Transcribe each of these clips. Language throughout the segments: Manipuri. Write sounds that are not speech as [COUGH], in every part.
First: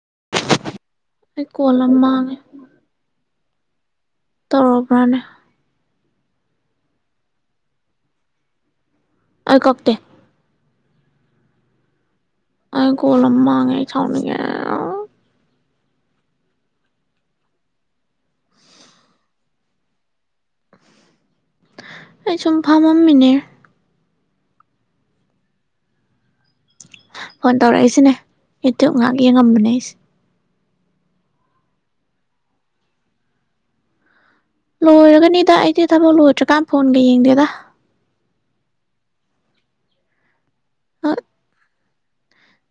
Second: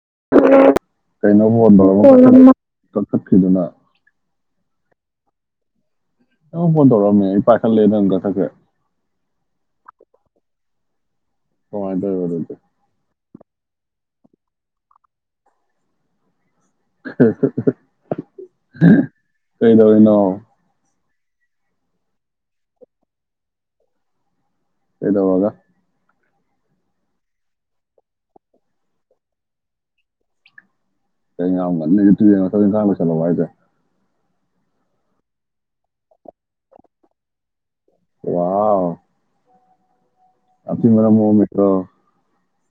ꯎꯝ ꯑꯩ ꯀꯣꯜ ꯑꯃ ꯃꯥꯡꯉꯦ ꯀꯩꯅꯣꯠ ꯈꯗꯨꯅ ꯇꯔꯣꯕ꯭ꯔꯅꯦ ꯅꯪꯉ ꯐꯣꯟ ꯇꯧꯔꯛꯑꯝꯃꯦ ꯑꯩ ꯄꯥꯏꯈꯠꯂꯦ ꯅꯪꯒꯊꯛꯁꯦ ꯑꯩ ꯀꯛꯇꯦ ꯍꯗ ꯑꯣꯏ ꯑꯩ ꯀꯣꯂ ꯃꯥꯉꯦ ꯆꯧꯅꯤꯡꯒꯦ ꯀꯩꯗꯧꯔꯤꯅꯣ ꯑꯩ ꯆꯨꯝꯐꯥ ꯃꯝ ꯃ ꯂꯩꯗ ꯋꯥꯒ ꯐꯣꯟ ꯇꯧꯔꯛꯏꯁꯤꯅꯦ ꯌꯇ꯭ꯌꯨꯨꯞ ꯉꯥꯏꯍꯥꯛ ꯌꯦꯡꯉꯝꯕꯅꯦ ꯑꯩꯁꯦ ꯀ ꯌꯥꯝ ꯈ ꯆꯠꯂꯁꯦ ꯂꯣꯏꯔꯒꯅꯤꯗ ꯑꯩꯗꯤ ꯊꯕꯛ ꯂꯣꯏꯗ꯭ꯔꯤꯀꯥꯟ ꯐꯣꯟꯒ ꯌꯦꯡꯗꯦꯗ ꯋꯥ ꯑ ꯃꯅ ꯃꯣ ꯃꯠꯇ꯭ꯔꯣ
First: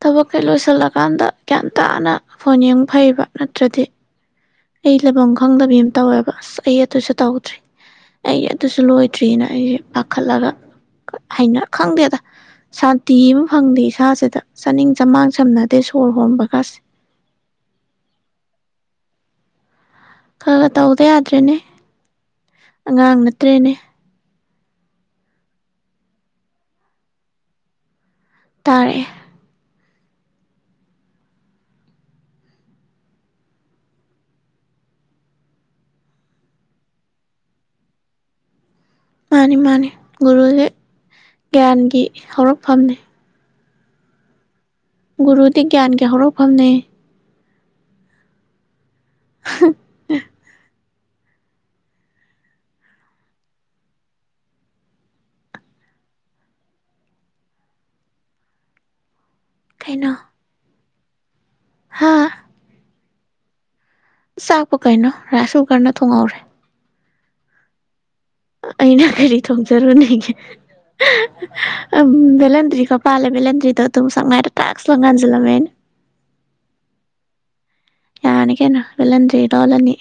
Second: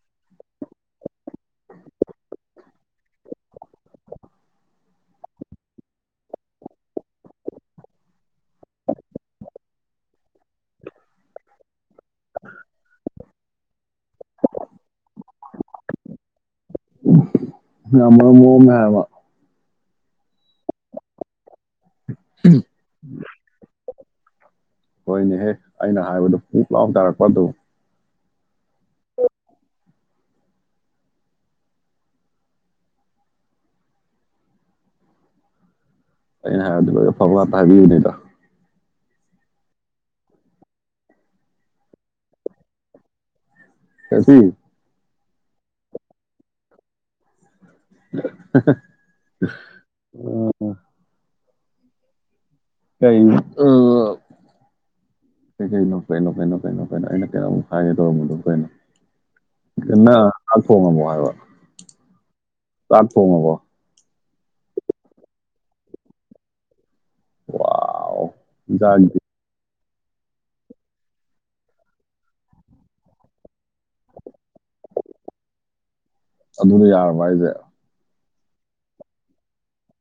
ꯊꯕꯛꯈꯩ ꯂꯣꯏꯁꯤꯜꯂꯀꯥꯟꯗ ꯒ꯭ꯌꯥꯟ ꯇꯥꯅ ꯐꯣꯟ ꯌꯦꯡꯕ ꯐꯩꯕ ꯅꯠꯇ꯭ꯔꯗꯤ ꯑꯩ ꯂꯩꯐꯝ ꯈꯪꯗꯕꯤ ꯑꯃ ꯇꯧꯋꯦꯕ ꯑꯁ ꯑꯩ ꯑꯗꯨꯁꯨ ꯇꯧꯗ꯭ꯔꯤ ꯑꯩ ꯑꯗꯨꯁꯨ ꯂꯣꯏꯗ꯭ꯔꯤꯑꯅ ꯑꯩꯁꯦ ꯄꯥꯈꯠꯂꯒꯩꯅ ꯈꯪꯗꯦꯗ ꯁꯥꯟꯇꯤ ꯑꯃ ꯐꯪꯗꯦ ꯏꯁꯥꯁꯤꯗ ꯆꯥꯅꯤꯡ ꯆꯃꯥꯡ ꯁꯝꯅꯗꯦ ꯁꯣꯔ ꯍꯣꯟꯕꯒꯁꯤꯦ ꯌꯥꯝ ꯃꯔꯝ ꯃꯣꯛꯑꯝꯃꯦ ꯍꯥꯏꯕ ꯈꯔ ꯈꯔ ꯇꯧꯗ ꯌꯥꯗ꯭ꯔꯦꯅꯦ ꯑꯉꯥꯡ ꯅꯠꯇ꯭ꯔꯦꯅꯦ ꯍꯣꯏꯅꯦꯍꯦꯛ ꯑꯩꯅ ꯍꯥꯏꯕꯗꯣ ꯄꯨꯛ ꯂꯥꯎ ꯇꯔꯛꯄ ꯑꯗꯨ ꯇꯥꯔꯦ ꯑꯩꯅ ꯍꯥꯏꯕꯗꯤ ꯐ ꯐ ꯉꯇ ꯍꯥꯏꯕꯤꯌꯨꯅꯤꯗ ꯃꯥꯅꯤ ꯃꯥꯅꯤ ꯒꯨꯔꯨꯁꯦ ꯒ꯭ꯌꯥꯟꯒꯤ ꯍꯧꯔꯛꯐꯝꯅꯤ ꯀꯁꯤ ꯒꯨꯔꯨꯗꯤ ꯒ꯭ꯌꯥꯟꯒꯤ ꯍꯧꯔꯛꯐꯝꯅꯦ [UNINTELLIGIBLE] ꯑꯣ ꯀꯣ ꯀꯩ ꯀꯩꯅꯣ ꯀꯩꯅꯣ ꯀꯩꯅꯣ ꯀꯩꯅꯣ ꯀꯩꯅꯣ ꯑꯩꯅ ꯀꯩꯅꯣꯃꯨꯛ ꯍꯥꯏꯒꯦ ꯇꯧꯔꯝꯕꯗꯣ ꯀꯩꯅꯣ ꯀꯩꯅꯣ ꯅ ꯍꯣꯡꯉꯝꯃꯣ ꯍꯥꯏꯕ ꯍꯥ ꯇꯣꯡꯉꯕꯣ ꯆꯥꯛꯄ ꯀꯩꯅꯣ ꯔꯥꯏꯁ ꯀꯨꯀꯔꯅ ꯊꯣꯡꯍꯧꯔꯦ ꯋꯥ ꯑꯩꯅ ꯐꯦꯔꯤ ꯊ ꯍꯦ ꯔꯅꯤ ꯕꯂꯗ꯭ꯔꯤ ꯀ ꯄꯥꯂꯦ ꯦꯂꯗ꯭ꯔꯤꯗ ꯑꯗꯨ ꯁꯔ ꯇ꯭ꯔꯥꯛ ꯂ ꯉꯥꯟꯁꯤꯂ ꯃ ꯑꯗꯨꯅ ꯌꯥꯔꯕ ꯍꯥꯏꯁꯦ ꯌꯥꯔꯅꯤ ꯀꯩꯅꯦꯠꯍꯟꯗ꯭ꯔꯤ ꯇꯥꯎꯜꯂꯅꯤ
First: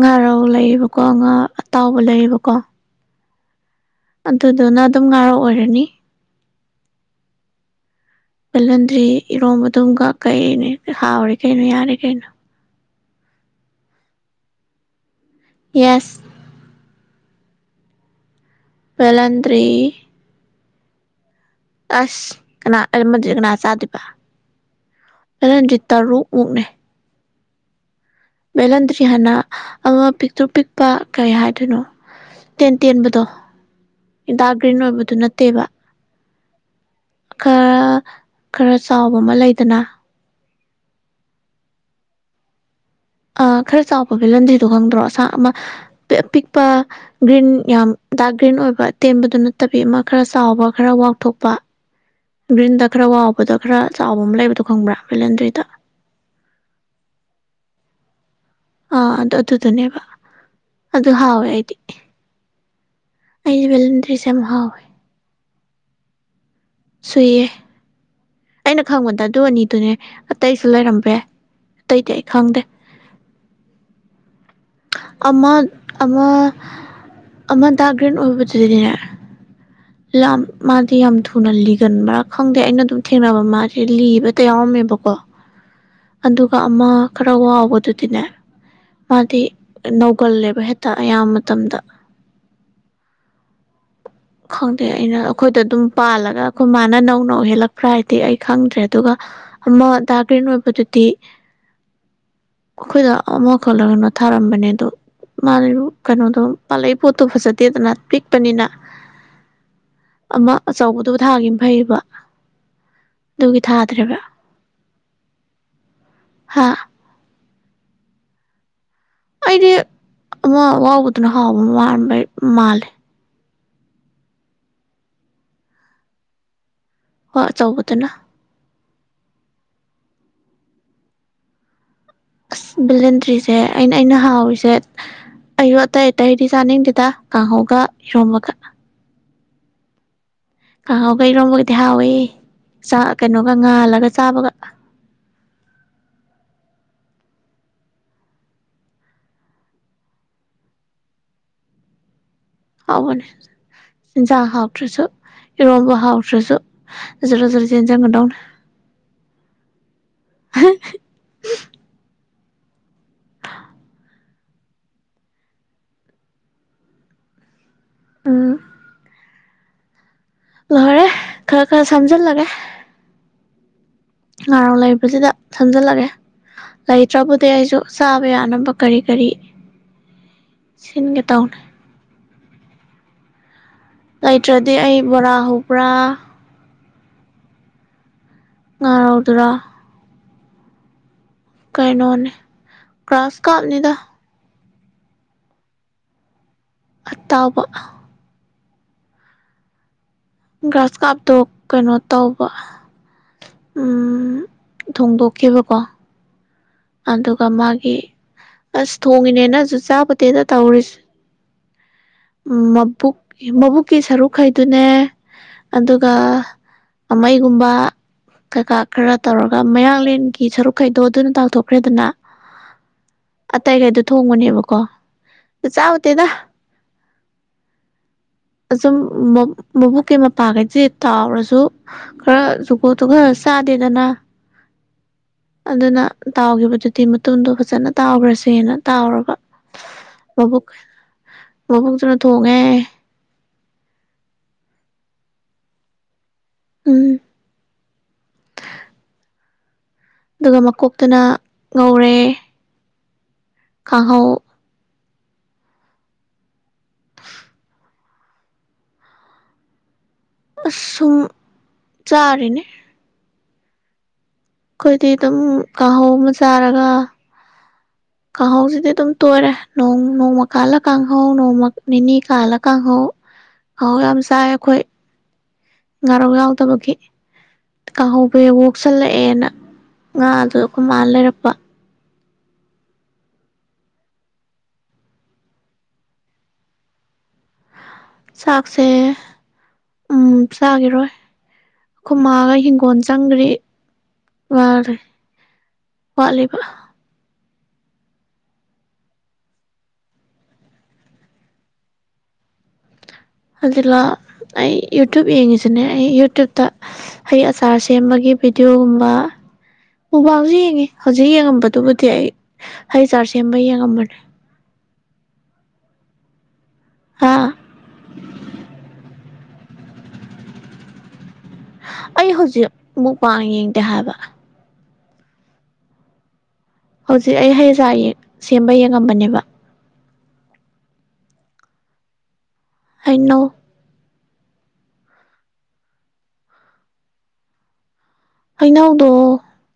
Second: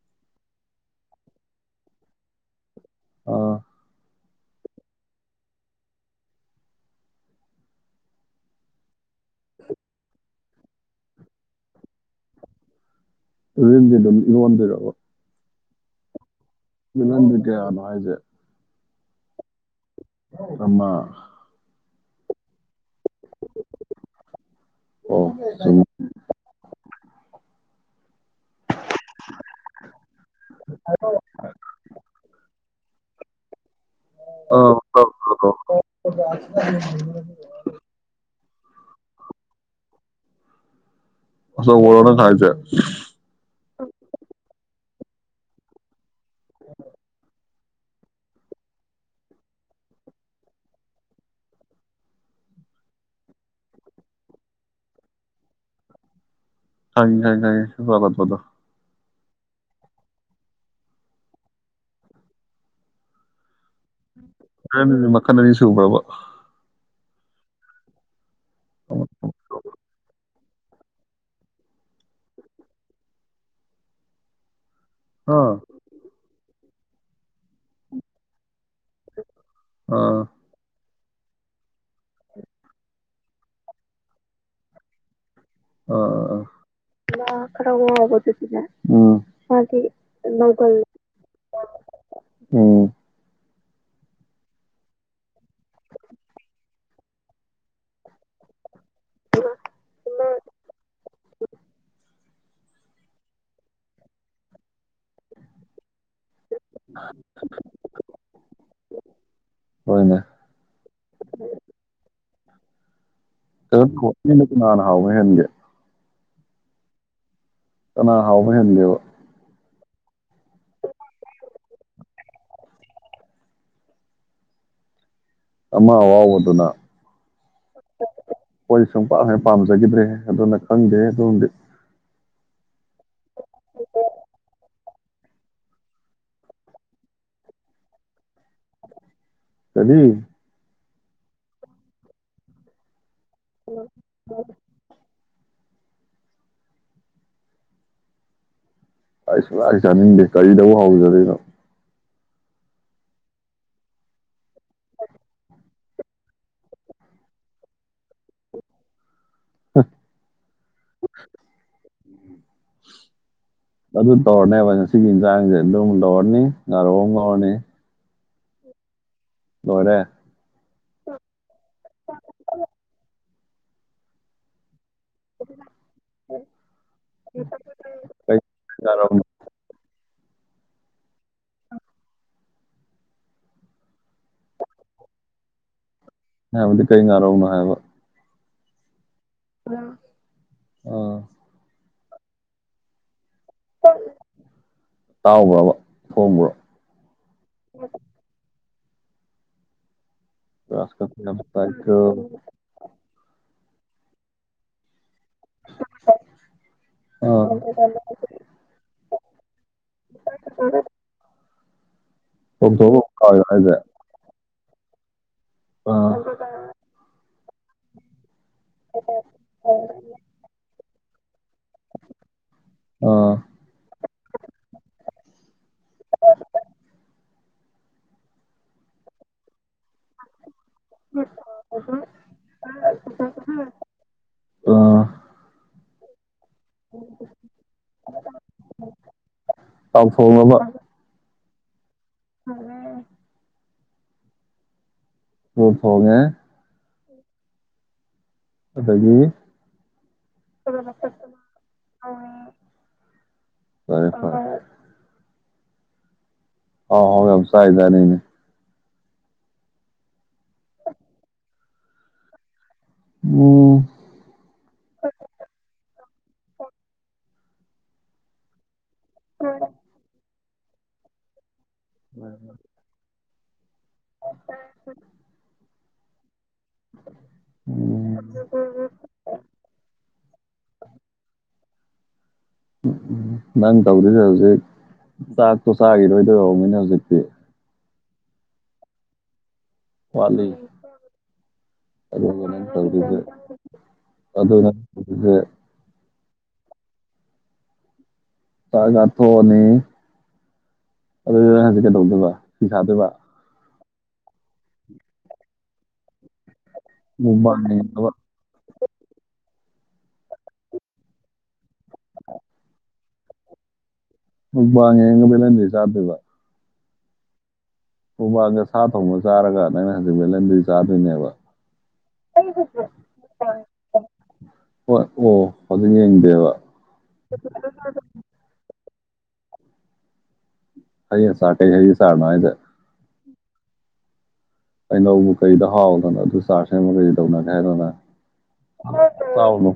ꯉꯥꯔꯥꯎ ꯂꯩꯌꯦꯕꯀꯣ ꯉꯥ ꯑꯇꯥꯎꯕ ꯂꯩꯌꯦꯕꯀꯣ ꯑꯣ ꯑꯗꯨꯗꯨꯅ ꯑꯗꯨꯝ ꯉꯥꯔꯛꯑꯣꯔꯅꯤ ꯄꯜꯍꯟꯗ꯭ꯔꯤ ꯏꯔꯣꯝꯕ ꯑꯗꯨꯝꯒ ꯀꯩꯅꯦ ꯍꯥꯎꯔꯤ ꯀꯩꯅꯣ ꯌꯥꯔꯤ ꯀꯩꯅꯣ ꯔꯟꯗ ꯔꯃꯟꯗꯕꯔ ꯌꯦꯁ ꯃꯤꯅꯗ ꯀꯌꯥꯅꯍꯥꯏꯖꯦ ꯄꯕꯂꯟꯗꯔꯤ ꯑꯃ ꯑꯁ ꯀꯅꯥ ꯑꯍꯃꯟꯖꯤ ꯀꯅꯥ ꯆꯥꯗꯦꯕ ꯑꯣ ꯑꯍꯟꯖꯤ ꯆꯨꯝꯃꯤ. ꯇꯔꯨꯛ ꯃꯨꯛꯅꯦ ꯕꯦꯜꯍꯟꯗ꯭ꯔꯤ ꯍꯥꯏꯅ ꯑꯃ ꯄꯤꯛꯇ꯭ꯔ ꯄꯤꯛꯄ ꯀꯩ ꯍꯥꯏꯗꯣꯏꯅꯣ ꯇꯦꯟꯕꯗꯣ ꯏꯟꯇꯥꯒ꯭ꯔꯤꯟ ꯑꯣꯏꯕꯗꯨ ꯅꯠꯇꯦꯕ ꯎꯝ ꯈꯔ ꯈꯔ ꯆꯥꯎꯕ ꯑꯃ ꯂꯩꯗꯅ ꯑ ꯔꯅ ꯈ ꯍꯥꯏꯆꯦ ꯑ ꯈꯔ ꯆꯥꯎꯕ ꯐ ꯂꯟꯗ꯭ꯗꯣ ꯈꯪꯗ꯭ꯔꯣ ꯑꯃ ꯑ ꯄꯄꯤꯛꯄ ꯒ꯭ꯔꯤꯟ ꯌꯥꯝ ꯗꯔꯛ ꯒ꯭ꯔꯤꯟ ꯑꯣꯏꯕ ꯇꯦꯟꯕꯗꯨ ꯅꯠꯇꯕꯤ ꯑꯃ ꯈꯔ ꯆꯥꯎꯕ ꯈꯔ ꯋꯥꯛꯊꯣꯛꯄ ꯒ꯭ꯔꯤꯟꯗ ꯈꯔ ꯋꯥꯕꯗ ꯈꯔ ꯆꯥꯎꯕ ꯑꯃ ꯂꯩꯕꯗꯣ ꯈꯪꯕ꯭ꯔꯥ ꯚꯦꯂꯦꯟꯗ꯭ꯔꯤꯗ ꯍ ꯋꯥꯂ ꯐꯗ ꯑꯥ ꯑꯗꯨꯗ ꯑꯗꯨꯗꯨꯅꯦꯕ ꯑꯗꯨ ꯍꯥꯎꯋꯦ ꯑꯩꯗꯤ ꯑꯕꯂ ꯑꯅꯦ ꯃꯅꯁ ꯁꯨ꯭ꯔꯕ ꯁꯨꯏꯌꯦ ꯑꯩꯅ ꯍꯥ ꯈꯪꯕꯗ ꯑꯗꯨ ꯑꯅꯤꯗꯨꯅꯦ ꯑꯇꯩꯁꯨ ꯂꯩꯔꯝꯕ ꯌꯥꯏ ꯑꯇꯩꯗꯤ ꯑꯩ ꯈꯪꯗꯦ ꯑꯃ ꯑꯃ ꯑꯃ ꯇꯒꯔꯤꯦꯟ ꯑꯣꯏꯕꯗꯨꯗꯤꯅꯦ [UNINTELLIGIBLE] ꯂ ꯃꯥ ꯗꯤ ꯌꯥꯝ ꯊꯨꯅ ꯂꯤꯒꯟꯕ꯭ꯔꯥ ꯈꯪꯗꯦ ꯑꯩꯅ ꯑꯗꯨꯝ ꯊꯦꯡꯅꯕ ꯃꯥꯁꯦ ꯂꯤꯕꯇ ꯌꯥꯎꯔꯝꯃꯦꯕꯀꯣ ꯑꯥ ꯑꯗꯨꯒ ꯑꯃ ꯈꯔ ꯋꯥꯕꯗꯨꯗꯤꯅꯦ ꯎꯝ ꯃꯥꯗꯤ ꯅꯧꯒꯜꯂꯦꯕ ꯍꯦꯛꯇ ꯑꯌꯥꯝꯕ ꯃꯇꯝꯗ ꯎꯝ ꯈꯪꯗꯦ ꯑꯩꯅ ꯑꯩꯈꯣꯏꯗ ꯑꯗꯨꯝ ꯄꯥꯜꯂꯒ ꯑꯩꯈꯣꯏ ꯃꯥꯅ ꯅꯧ ꯅꯧ ꯍꯦꯜꯂꯛꯄ꯭ꯔꯥ ꯍꯥꯏꯗꯤ ꯑꯩ ꯈꯪꯗ꯭ꯔꯦ ꯑꯗꯨꯒ ꯑꯃ ꯗꯥꯒ꯭ꯔꯦꯟ ꯑꯣꯏꯕꯗꯨꯗꯤ ꯑꯩꯈꯣꯏꯗ ꯑꯃꯨꯈꯜꯂꯒꯅ ꯊꯥꯔꯝꯕꯅꯦ ꯑꯗꯣ ꯃꯥꯗꯤ ꯀꯩꯅꯣꯗꯣ ꯄꯥꯜꯂꯛꯏ ꯄꯣꯠꯇꯣ ꯐꯖꯗꯦꯗꯅ ꯄꯤꯛꯄꯅꯤꯅ ꯍꯣꯏꯅꯦ ꯑꯃ ꯑꯆꯧꯕꯗꯨꯕꯨ ꯊꯥꯒꯅ ꯐꯩꯕ ꯅꯅ ꯍꯥꯎꯅ ꯍꯦꯟꯒꯦ ꯍꯥꯥ ꯅꯥ ꯍꯥꯎ ꯃꯟ ꯂꯩꯦꯕ ꯑꯩꯗꯤ ꯑꯃ ꯋꯥꯕꯗꯨꯅ ꯍꯥꯎꯕ ꯃ ꯃꯥꯜꯂꯦ ꯑꯃ ꯋꯥꯕꯨ ꯑꯗꯨꯅ ꯍꯣꯏ ꯑꯆꯧꯕꯗꯨꯅ ꯑꯣꯏ ꯁꯨꯡ ꯄꯥꯛ ꯍꯅ ꯄꯥꯝꯖꯈꯤꯗ꯭ꯔꯦ ꯑꯗꯨꯅ ꯈꯪꯗꯦ ꯑꯣꯝꯗꯤ ꯑ ꯕꯤꯂꯦꯟꯇ꯭ꯔꯤꯁꯦ ꯑꯩꯅ ꯑꯩꯅ ꯍꯥꯎꯔꯤꯁꯦ ꯑꯩꯁꯨ ꯑꯇꯩ ꯑꯇꯩꯗꯤ ꯆꯥꯅꯤꯡꯗꯦꯗ ꯀꯥꯡꯍꯧꯒ ꯏꯔꯣꯝꯃꯒ ꯀꯗꯤ ꯀꯥꯡꯍꯥꯎꯈꯩꯔꯣꯝꯕꯒꯗꯤ ꯍꯥꯎꯏ ꯆꯥꯛ ꯀꯩꯅꯣꯒ ꯉꯥꯜꯂꯒ ꯆꯥꯕꯒ ꯑꯩ ꯁꯨꯡꯃ ꯆꯥꯅꯤꯡꯗꯦ ꯀꯔꯤꯗꯧꯕ ꯍꯧꯖꯗꯣꯏꯅꯣ ꯍꯥꯎꯒꯅꯤ ꯆꯤꯟꯖꯥꯛ ꯍꯥꯎꯇ꯭ꯔꯁꯨ ꯏꯔꯣꯝꯕ ꯍꯥꯎꯇ꯭ꯔꯁꯨ ꯖꯔ ꯖꯔ ꯆꯦꯟꯖꯪꯒꯗꯧꯅꯦ ꯑ ꯑꯗꯨ ꯇꯧꯔꯅꯦꯕ ꯁꯤꯒꯤ ꯏꯟꯁꯥꯡꯁꯦ ꯑꯗꯨꯝ ꯂꯧꯔꯅꯤ ꯅꯥꯔꯣꯛ ꯑꯃ ꯉꯧꯔꯅꯤ ꯑ ꯍꯔꯦ ꯂꯣꯏꯔꯦ ꯈꯔ ꯈꯔ ꯁꯝꯖꯤꯜꯂꯒꯦ ꯂꯥꯔ ꯂꯩ ꯑꯗꯨꯗ ꯊꯝꯖꯤꯜꯂꯛꯒꯦ ꯂꯩꯇ꯭ꯔꯕꯨꯗꯤ ꯑꯩꯁꯨ ꯆꯥꯕ ꯀꯩ ꯌꯥꯅꯕ ꯀꯔꯤ ꯉꯥꯔꯧꯅꯣ ꯀꯔꯤ ꯁꯤꯟꯒ ꯇꯅꯦ ꯂꯩꯇ꯭ꯔꯗꯤ ꯑꯩ ꯕꯣꯔꯥ ꯍꯧꯕ꯭ꯔꯥ ꯗꯤ ꯀꯩ ꯉꯔꯧꯅ ꯍꯥꯏꯕ ꯑꯥꯎ ꯇ꯭ꯔꯥ ꯑꯣ ꯀꯅꯣꯅꯦ ꯀ꯭ꯔꯥꯁ ꯀꯥꯞꯅꯤꯗ ꯇꯥꯎꯕ꯭ꯔꯕ ꯍꯣꯡꯕ꯭ꯔꯣ ꯑ ꯇꯕ ꯒ꯭ꯔꯥꯁ ꯀꯞ ꯀꯥꯞꯇꯣ ꯌꯥꯝ ꯀꯩꯅꯣ ꯆꯥꯏꯀꯣ ꯇꯧꯕ ꯎꯝ ꯊꯣꯡꯗꯣꯛ ꯀꯕꯨ ꯀꯣ ꯑꯥ ꯑꯗꯨꯒ ꯃꯥꯒꯤ ꯑꯁ ꯊꯣꯡꯉꯤꯅꯦ ꯅꯪꯁꯨ ꯆꯥꯕ ꯇꯦꯗ ꯇꯧꯔꯤꯁꯦ ꯎ ꯆꯣꯡꯊꯣꯛꯑꯒ ꯃꯕꯨꯛ ꯀꯥꯎꯔꯤꯔꯣ ꯍꯥꯏꯁꯦ ꯃꯕꯨꯛꯀꯤꯁꯔꯨ ꯈꯥꯏ ꯑꯗꯨꯅꯦ ꯑꯗꯨꯒ ꯑꯥ ꯑꯃ ꯨꯝꯕ ꯀꯩꯀꯥ ꯈꯔ ꯇꯧꯔꯒ ꯃꯌꯥꯡꯂꯦꯟꯒꯤ ꯁꯔꯨꯛ ꯀꯩꯗꯣ ꯑꯗꯨꯅ ꯇꯥꯎꯊꯣꯛꯄ ꯀꯈ꯭ꯔꯦꯗꯅ ꯑꯥ ꯑꯇꯩꯒꯩꯗꯣ ꯊꯣꯡꯕꯅꯦꯕꯀꯣ ꯑꯗꯨ ꯆꯥꯃꯨꯗꯦꯗ ꯑ ꯃ ꯃꯕꯨ ꯀꯃ ꯄꯥꯒꯥꯏ ꯆꯦ ꯇꯥꯎꯔꯁꯨ ꯈꯔ ꯖꯨꯀꯣ ꯇꯨ ꯈꯔ ꯆꯥꯗꯦꯗꯅ ꯑꯥ ꯑꯗꯨꯅ ꯇꯥꯎꯈꯤꯕꯗꯨꯗꯤ ꯃꯇꯨꯡꯗꯣ ꯐꯖꯅ ꯇꯥꯎꯈ꯭ꯔꯁꯦꯅ ꯇꯥꯎꯔꯒ ꯇꯥꯎꯊꯣꯡꯉꯕ ꯚꯕꯣꯛ ꯑꯣ ꯁꯅ ꯊꯣꯡꯉꯦ ꯑꯣ ꯐꯉ ꯍ ꯑꯗꯨꯗꯒꯤ ꯑꯗꯨꯒ ꯃꯀꯣꯛꯇꯅ ꯉꯧꯔꯦ ꯀꯥꯡꯍꯧ ꯍꯣꯏꯄ ꯑ ꯍꯕꯁꯥꯏꯗꯅꯤꯅꯦ ꯨꯝ ꯆꯥꯔꯦꯅꯦ ꯑꯣꯝ ꯑꯗꯨꯝ ꯀꯥꯡꯍꯧ ꯑꯃ ꯆꯥꯔꯒ ꯀꯥꯎꯧꯁꯤꯗꯤ ꯑꯗꯨꯝ ꯇꯣꯏꯔꯦꯣꯡ ꯅꯣꯡꯃ ꯀꯜ ꯀꯥꯡꯍꯧ ꯅꯣꯡꯃ ꯅꯅꯤ ꯀꯂ ꯀ ꯍꯣ ꯑꯥꯎ ꯌꯥꯝ ꯁꯥꯏ ꯑꯩꯈꯣꯏ ꯉꯔꯒ ꯌꯥ ꯐ ꯇꯕꯒꯤ ꯎꯝ ꯀꯥꯍꯧꯕ ꯍ ꯑꯣꯣꯛꯁꯜꯂꯛꯑꯦꯅ ꯉꯥ ꯑꯗꯨꯗ ꯑꯩꯈ ꯃꯥꯅ ꯂꯩꯔꯛꯄ ꯎꯝ ꯎꯝ ꯅꯪ ꯇꯧꯗꯁꯦ ꯍꯧꯖꯤꯛ ꯆꯥꯛꯇꯣ ꯆꯥꯈꯤꯔꯣꯏꯗꯣꯏꯔꯅꯤꯅ ꯍꯧꯖꯤꯛꯇꯤ ꯆꯥꯛꯁ ꯋꯥꯠꯂꯤ ꯑꯩꯈꯣꯏ ꯑꯗꯨ ꯃꯥꯒ ꯍꯤꯡꯒꯣꯜ ꯇꯧꯔꯤꯁꯦ ꯆꯪꯈ꯭ꯔꯤ ꯑꯗꯨꯁ ꯋꯥꯕ ꯆ ꯀꯊꯣꯛꯑꯅꯤ ꯑꯗꯨꯗꯨ ꯍꯧꯖꯤꯛ ꯀꯩꯗꯧꯗꯣꯏꯕ ꯐꯤ ꯁꯥꯗꯣꯏꯕ ꯑꯗꯨꯖꯤꯂꯥ ꯑꯩ ꯌꯨꯇ꯭ꯨꯞ ꯌꯦꯡꯉꯤꯁꯤꯅꯦ ꯑꯩ ꯌꯨꯇ꯭ꯌꯨꯞꯇ ꯍꯩ ꯃꯨꯛꯕꯥꯡ ꯑꯆꯥꯔ ꯌꯦꯡꯉꯒ ꯁꯦꯝꯕꯒꯤ ꯚꯤꯗꯤꯑꯣꯒꯨꯝꯕ ꯎꯕꯥꯜꯁꯨ ꯌꯦꯡꯉꯤ ꯍꯧꯖꯤꯛ ꯌꯦꯡꯉꯝꯕꯗꯨꯕꯨꯗꯤ ꯑꯩ ꯍꯩ ꯆꯥꯔ ꯁꯦꯝꯕ ꯌꯦꯡꯉꯝꯕꯅꯤ ꯎ ꯋꯥꯉ ꯌꯦꯉ ꯄꯂ ꯆꯥꯗꯕ ꯑꯥ ꯃꯣꯡꯕꯥꯜꯒ ꯁꯥ ꯊꯣꯡꯅ ꯆꯥꯔꯒ ꯅꯪꯩꯅ ꯍꯧꯖꯤꯛ ꯦꯂꯟꯗꯨ ꯆꯥꯗꯣꯏꯅꯦꯕ ꯑꯩ ꯍꯧꯖꯤꯛ ꯃꯨꯛꯄꯥꯡ ꯌꯦꯡꯗꯦ ꯍꯥꯏꯕ ꯍꯣꯏ ꯑꯣ ꯑꯗꯨ ꯌꯦꯡꯗꯦꯕ ꯍꯧꯖꯤꯛ ꯑꯩ ꯍꯌꯦꯡꯖꯥ ꯁꯦꯝꯕ ꯌꯦꯡꯉ ꯉꯝꯕꯅꯦꯕ ꯍꯥꯏ ꯁꯥꯇ ꯍꯥꯏ ꯁꯥꯔꯅꯗ ꯏꯟꯅꯣ ꯑꯅꯧꯕ ꯀꯩꯗ ꯍꯥꯎꯗꯅ ꯑꯗꯨ ꯆꯥꯔ ꯁꯦꯝꯕ ꯀꯩ ꯇꯧꯅꯒꯦ ꯍꯥꯏꯗꯅ ꯍꯩꯅꯧꯗꯣ ꯇꯥꯎꯅ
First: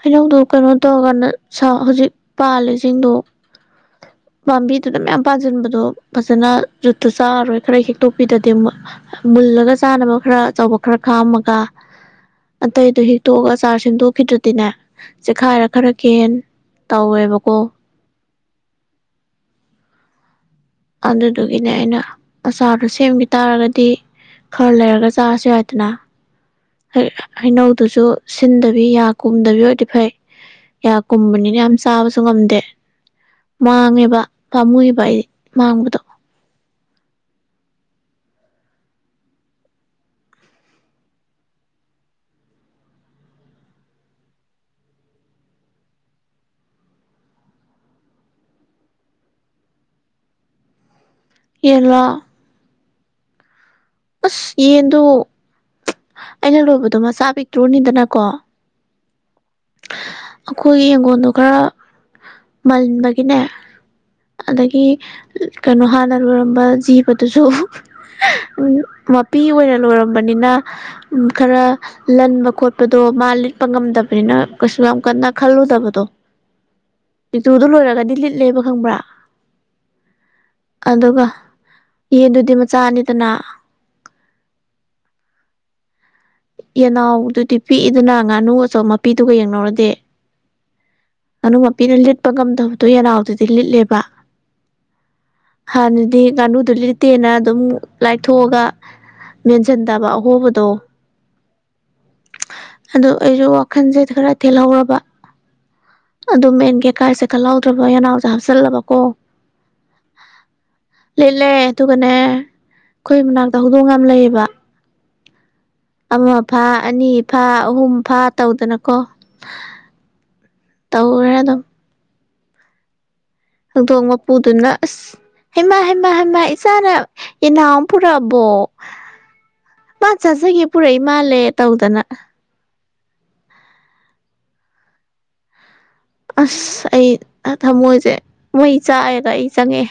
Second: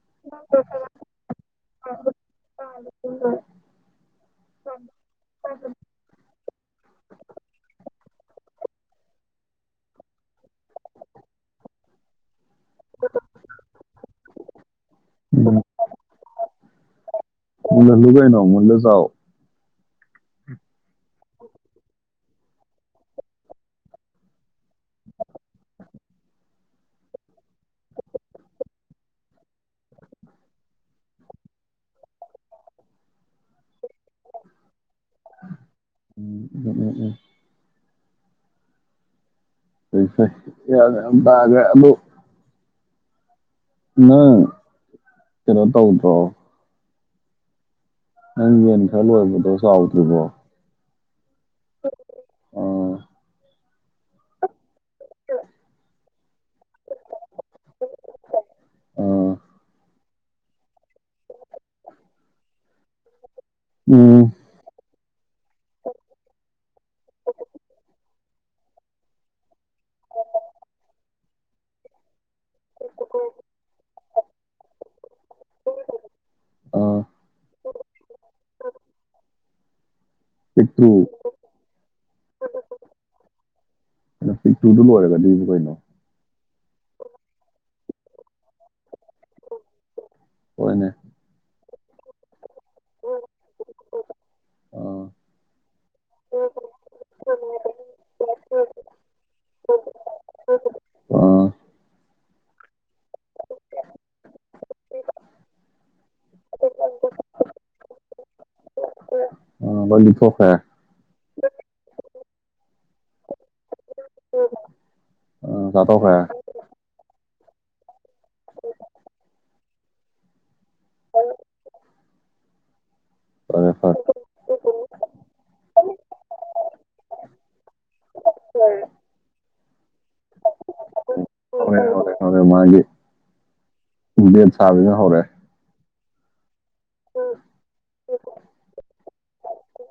ꯍꯩꯅꯧꯗ ꯀꯩꯅꯣ ꯇꯧꯔꯀꯥꯟꯗ ꯍꯧꯖꯤꯛ ꯄꯥꯜꯂꯤꯁꯤꯡꯗꯣ ꯄꯥꯝꯕꯤꯗꯨꯗ ꯃꯌꯥꯝ ꯄꯥꯁꯤꯟꯕꯗꯣ ꯐꯖꯅ ꯌꯖꯨꯠꯇꯨ ꯆꯥꯔꯔꯣꯏ ꯈꯔ ꯍꯦꯛꯇꯣꯛꯄꯤꯗꯗꯤꯦ ꯃꯨꯜꯂꯒ ꯆꯥꯅꯕ ꯈꯔ ꯑꯆꯧꯕ ꯈꯔ ꯈꯥꯝꯃꯒ ꯑꯇꯩꯗ ꯍꯤꯛꯇꯣꯛꯑꯒ ꯆꯥꯔꯁꯤꯡꯗꯣꯛ ꯐ ꯑꯗꯨꯅ ꯆꯦꯛꯈꯥꯏꯔ ꯈꯔ ꯀꯦꯟ ꯇꯧꯋꯦꯕꯀꯣ ꯂꯖꯥꯎ ꯑꯗꯨꯗꯨꯒꯤꯅꯦ ꯑꯩꯅ ꯑꯆꯥꯔꯗꯣ ꯁꯦꯝꯈꯤ ꯇꯥꯔꯒꯗꯤ ꯈꯔ ꯂꯩꯔꯒ ꯆꯥꯔꯁꯨ ꯍꯥꯏꯏꯗꯅ ꯍꯩꯅꯧꯗꯨꯁꯨ ꯁꯤꯟꯗꯕꯤ ꯌꯥ ꯀꯨꯝꯗꯕꯤ ꯑꯣꯏꯔꯗꯤ ꯐꯩ ꯌꯥ ꯀꯨꯝꯕꯅꯤꯅ ꯌꯥꯝ ꯆꯥꯕꯁꯨ ꯉꯝꯗꯦ ꯃꯥꯡꯉꯦꯕ ꯇꯥꯃꯨꯏ ꯄꯥꯏꯔꯤ ꯎꯝ ꯎ ꯎꯝ ꯎꯝ ꯄꯩꯁꯒ ꯑꯗꯨꯗ ꯅ ꯆꯔ ꯇꯧꯗ꯭ꯔ ꯅꯪ ꯌꯦꯅꯤ ꯈꯂ ꯇꯧ ꯁꯣꯥꯎꯗꯨꯔꯕꯣ ꯏꯂ ꯑꯁ ꯌꯦꯟꯗꯣ ꯑꯩꯅ ꯂꯣꯏꯕꯗꯣ ꯃꯆꯥ ꯄꯤꯛꯇ꯭ꯔꯣꯅꯤꯗꯅꯀꯣ ꯑꯥ ꯑꯩꯈꯣꯏꯒꯤ ꯌꯦꯡꯒꯣꯟꯗꯣ ꯈꯔ ꯃꯟꯕꯒꯤ ꯒꯤꯅꯦ ꯎꯝ ꯑꯗꯒꯤ ꯀꯩꯅꯣ ꯍꯥꯟꯅ ꯂꯣꯏꯔꯝꯕ ꯖꯤꯕꯗꯨꯁꯨ ꯃꯄꯤ ꯑꯣꯏꯅ ꯂꯣꯏꯔꯝꯕꯅꯤꯅ ꯈꯔ ꯂꯟꯕ ꯈꯣꯠꯄꯗꯣ ꯃꯥ ꯂꯤꯠꯄ ꯉꯝꯗꯕꯅꯤꯅ ꯀꯩꯁꯨ ꯌꯥꯝ ꯀꯅꯥ ꯈꯜꯂꯨꯗꯕꯗꯨꯣ ꯑ ꯆꯨꯗꯨ ꯂꯣꯏꯔꯒꯗꯤ ꯂꯤꯠꯂꯦꯕ ꯈꯪꯕ꯭ꯔꯥ ꯄꯤꯛꯇꯨ ꯑꯗꯨꯒ ꯌꯦꯟꯗꯨꯗꯤ ꯃꯆꯥꯅꯤꯗꯅ ꯄꯤꯛꯇꯨꯗꯨ ꯂꯣꯏꯔꯒꯗꯤꯁꯨ ꯀꯩꯅꯣ ꯌꯦꯅꯥꯎꯗꯨꯗꯤ ꯄꯤꯛꯏꯗꯨꯅ ꯉꯥꯅꯨ ꯑꯆꯧꯝ ꯃꯄꯤꯗꯨꯒ ꯌꯦꯡꯅꯧꯔꯗꯤ ꯍꯣꯏꯅꯦ ꯉꯥꯅꯨ ꯃꯄꯤꯅ ꯂꯤꯠꯄ ꯉꯝꯗꯕꯗꯣ ꯌꯦꯅꯥꯎꯗꯨꯗꯤ ꯂꯤꯠꯂꯦꯕ ꯑꯥ ꯍꯥꯟꯅꯗꯤ ꯉꯥꯅꯨꯗꯨ ꯂꯤꯠꯇꯦꯅ ꯑꯗꯨꯝ ꯂꯥꯏꯊꯣꯛꯑꯒ ꯃꯦꯟꯁꯤꯟꯗꯕ ꯑꯍꯣꯕꯗꯣ ꯑꯥ ꯑꯗꯨ ꯑꯩꯁꯨ ꯋꯥꯈꯜꯁꯦ ꯈꯔ ꯊꯦꯜꯍꯧꯔꯕ ꯑꯗꯨ ꯃꯦꯟ ꯀꯦꯀꯥꯏꯁꯦ ꯈꯜꯍꯥꯎꯗ꯭ꯔꯕ ꯌꯦꯅꯥꯎꯁꯦ ꯍꯥꯞꯆꯤꯜꯂꯕꯀꯣ ꯑꯥ ꯂꯣꯏ ꯂꯤꯠꯊꯣꯛꯈ꯭ꯔꯦ ꯂꯤꯠꯂꯦ ꯑꯗꯨꯒꯅꯦ ꯑꯩꯣꯏ ꯃꯅꯥꯔꯗ ꯍ ꯗꯣ ꯌꯥꯝ ꯂꯩꯌꯦꯕ ꯑꯥ ꯆꯥꯊꯣꯛꯈ꯭ꯔꯦ ꯑꯃ ꯐꯥ ꯑꯅꯤ ꯐ ꯍꯍꯨꯝ ꯐꯥꯠ ꯇꯧꯗꯅꯀꯣ ꯇꯧꯔꯦ ꯑꯗꯨꯝ ꯐꯔꯦ ꯐꯔꯦ ꯍꯧꯗꯣꯡ ꯃꯄꯨꯗꯨꯅ ꯑꯁ ꯍꯦꯃ ꯍꯦꯃꯥ ꯍꯩꯃ ꯏꯆꯥꯅ ꯌꯦꯅꯥꯎ ꯑꯃ ꯄꯨꯔꯛꯑꯕꯣ ꯄ ꯆꯥꯖꯒꯦ ꯄꯨꯔꯛꯏ ꯃꯥꯜꯂꯦ ꯇꯧꯗꯅ ꯗꯦꯠ ꯁꯥꯕꯤꯅ ꯍꯧꯔꯦ ꯑꯁ ꯑꯩ ꯊꯃꯣꯏꯁꯦ ꯃꯩ ꯆꯥꯏ ꯑꯗ ꯑꯩ ꯆꯪꯉꯦ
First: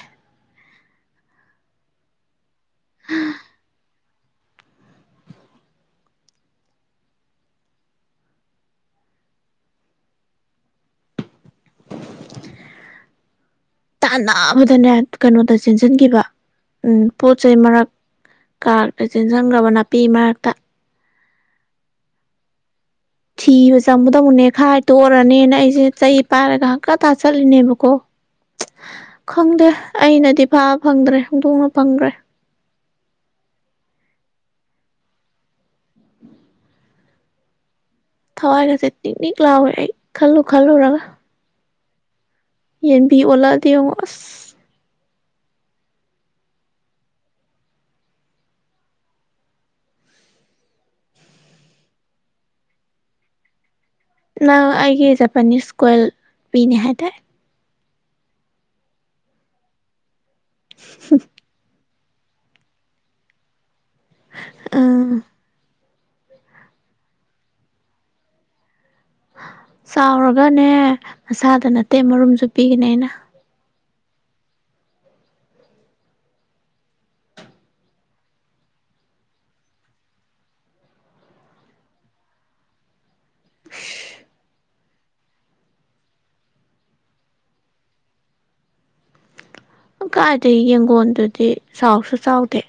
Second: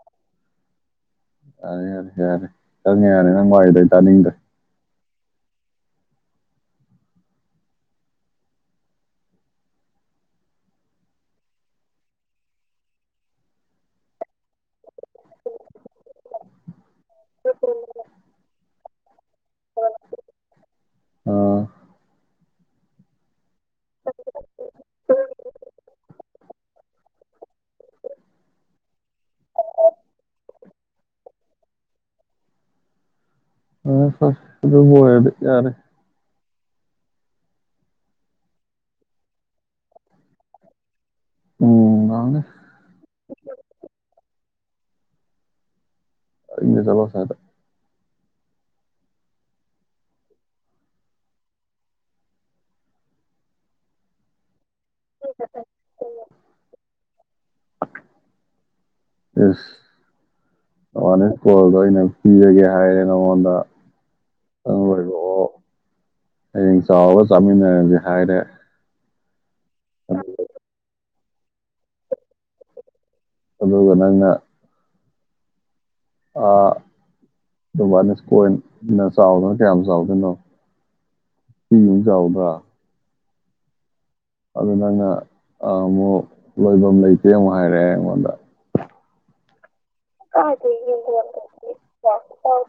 ꯑꯔꯦꯔꯦꯔꯦ ꯆꯪꯉꯦ ꯌꯥꯅꯤ ꯅꯪ ꯋꯥꯏꯗꯩ ꯇꯥꯅꯤꯡꯗꯦ [UNINTELLIGIBLE] ꯇꯥꯟꯅꯕꯗꯅꯦ ꯀꯩꯅꯣꯗ ꯆꯦꯟꯁꯤꯟꯈꯤꯕ ꯄꯣꯠ ꯆꯩꯩ ꯃꯔꯛ ꯀꯥꯔꯛꯇ ꯆꯦꯟꯁꯤꯟꯈ꯭ꯔꯕ ꯅꯥꯄꯤ ꯃꯔꯛꯇ ꯑꯥ ꯊꯤꯕ ꯆꯪꯕꯗꯕꯨꯅꯦ ꯈꯥꯏ ꯇꯣꯛꯑꯔꯅꯦꯅ ꯑꯩꯁꯦ ꯆꯩ ꯄꯥꯏꯔꯒ ꯍꯪꯀꯇꯥꯥ ꯆꯠꯂꯤꯅꯦꯕꯀꯣ ꯈꯪꯗꯦ ꯑꯩꯅꯗꯤ ꯐꯥꯕ ꯐꯪꯗ꯭ꯔꯦ ꯍꯣꯡꯗꯣꯛꯅ ꯐꯪꯗ꯭ꯔꯦ ꯑꯗꯨꯌꯥꯗꯤ ꯌꯥꯔꯦ ꯊꯋꯥꯏꯒꯁꯦ ꯇꯤꯛꯅꯤꯛ ꯂꯥꯎꯋꯦ ꯑꯩ ꯈꯜꯂꯨ ꯈꯜꯂꯨꯔꯒ ꯎꯝ ꯉꯥꯏꯍꯥꯛꯅꯦ ꯌꯦꯟꯕꯤ ꯑꯣꯂꯗꯤꯡꯉꯁ ꯑꯌꯨꯛꯇ ꯆꯠꯂꯣ ꯑꯁ꯭ꯋꯥꯏꯗ ꯅꯪ ꯑꯩꯒꯤ ꯖꯄꯅꯤꯁ ꯀꯣꯏꯜ ꯄꯤꯅꯦ ꯍꯥꯏꯇꯥꯔꯦ ꯏꯁ [UNINTELLIGIBLE] ꯑꯦꯋꯥꯔꯅꯦꯁ ꯀꯣꯜꯗꯣ ꯑꯩꯅ ꯄꯤꯖꯒꯦ ꯍꯥꯏꯔꯦ ꯅꯉꯣꯟꯗ ꯎꯝ ꯑꯣ ꯍꯌꯦꯡ ꯆꯥꯎꯔꯒ ꯆꯥꯃꯤꯟꯅꯔꯁꯦ ꯍꯥꯏꯔꯦ ꯆꯥꯎꯔꯒꯅꯦ ꯃꯁꯥꯗ ꯅꯠꯇꯦ ꯃꯔꯨꯝꯁꯨ ꯄꯤꯒꯅꯦ ꯑꯩꯅ ꯑꯗꯨꯒ ꯅꯪꯅ ꯑꯥ ꯕꯥꯅꯤ ꯀꯣꯏꯅ ꯆꯥꯎꯗꯣꯏꯅꯣ ꯀꯌꯥ ꯆꯥꯎꯗꯣꯏꯅꯣ ꯄꯤꯕ ꯆꯥꯎꯗ꯭ꯔꯥ [UNINTELLIGIBLE] ꯑꯗꯨ ꯅꯪꯅ ꯑꯃꯨꯛ ꯂꯣꯏꯐꯝ ꯂꯩꯇꯦ ꯑꯃꯨꯛ ꯍꯥꯏꯔꯛꯑꯦ ꯑꯩꯉꯣꯟꯗ ꯀꯥꯏꯗꯒꯤꯩ ꯌꯦꯡꯒꯣꯟꯗꯨꯗꯤ ꯆꯥꯎꯁꯨ ꯆꯥꯎꯗꯦ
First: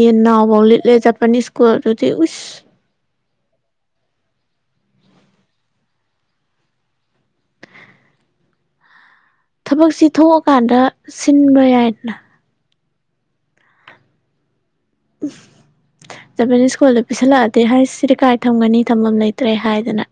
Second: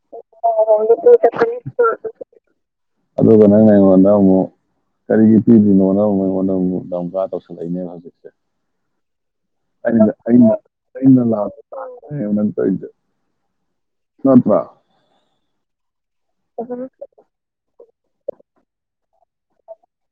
ꯌꯦꯟ ꯅꯥꯎꯐꯥꯎ ꯂꯤꯠꯂꯦ ꯖꯠꯄꯅꯤ ꯁ꯭ꯀꯨꯜ ꯑꯗꯨꯗꯤ ꯎꯁ ꯑꯗꯨꯒ ꯅꯪꯅ ꯑꯩꯉꯣꯟꯗ ꯑꯃꯨꯛ ꯀꯔꯤꯒꯤ ꯄꯤꯗ꯭ꯔꯤꯅꯣꯅ ꯑꯃꯨꯛ ꯑꯩꯉꯣꯟꯗ ꯑꯃꯨꯛ ꯗꯗꯥꯝꯀꯥ ꯇꯧꯁꯤꯜꯂꯛꯏꯅꯦꯕ ꯍꯧꯖꯤꯛꯁꯦ ꯊꯕꯛꯁꯤ ꯊꯣꯛꯑꯀꯥꯟꯗ ꯁꯤꯟꯕ ꯌꯥꯏꯗꯅ ꯅꯣ ꯏꯗ ꯅꯠꯇꯄ ꯎ ꯖꯄꯅꯤꯁ ꯁ꯭ꯀꯨꯜꯗ ꯄꯤꯁꯜꯂꯛꯑꯗꯤ ꯍꯥꯏ ꯁꯤꯗꯤ ꯀꯥꯏ ꯊꯝꯒꯅꯤ ꯊꯝꯐꯝ ꯂꯩꯇꯦ ꯇ꯭ꯔꯦ ꯍꯥꯏꯗꯅ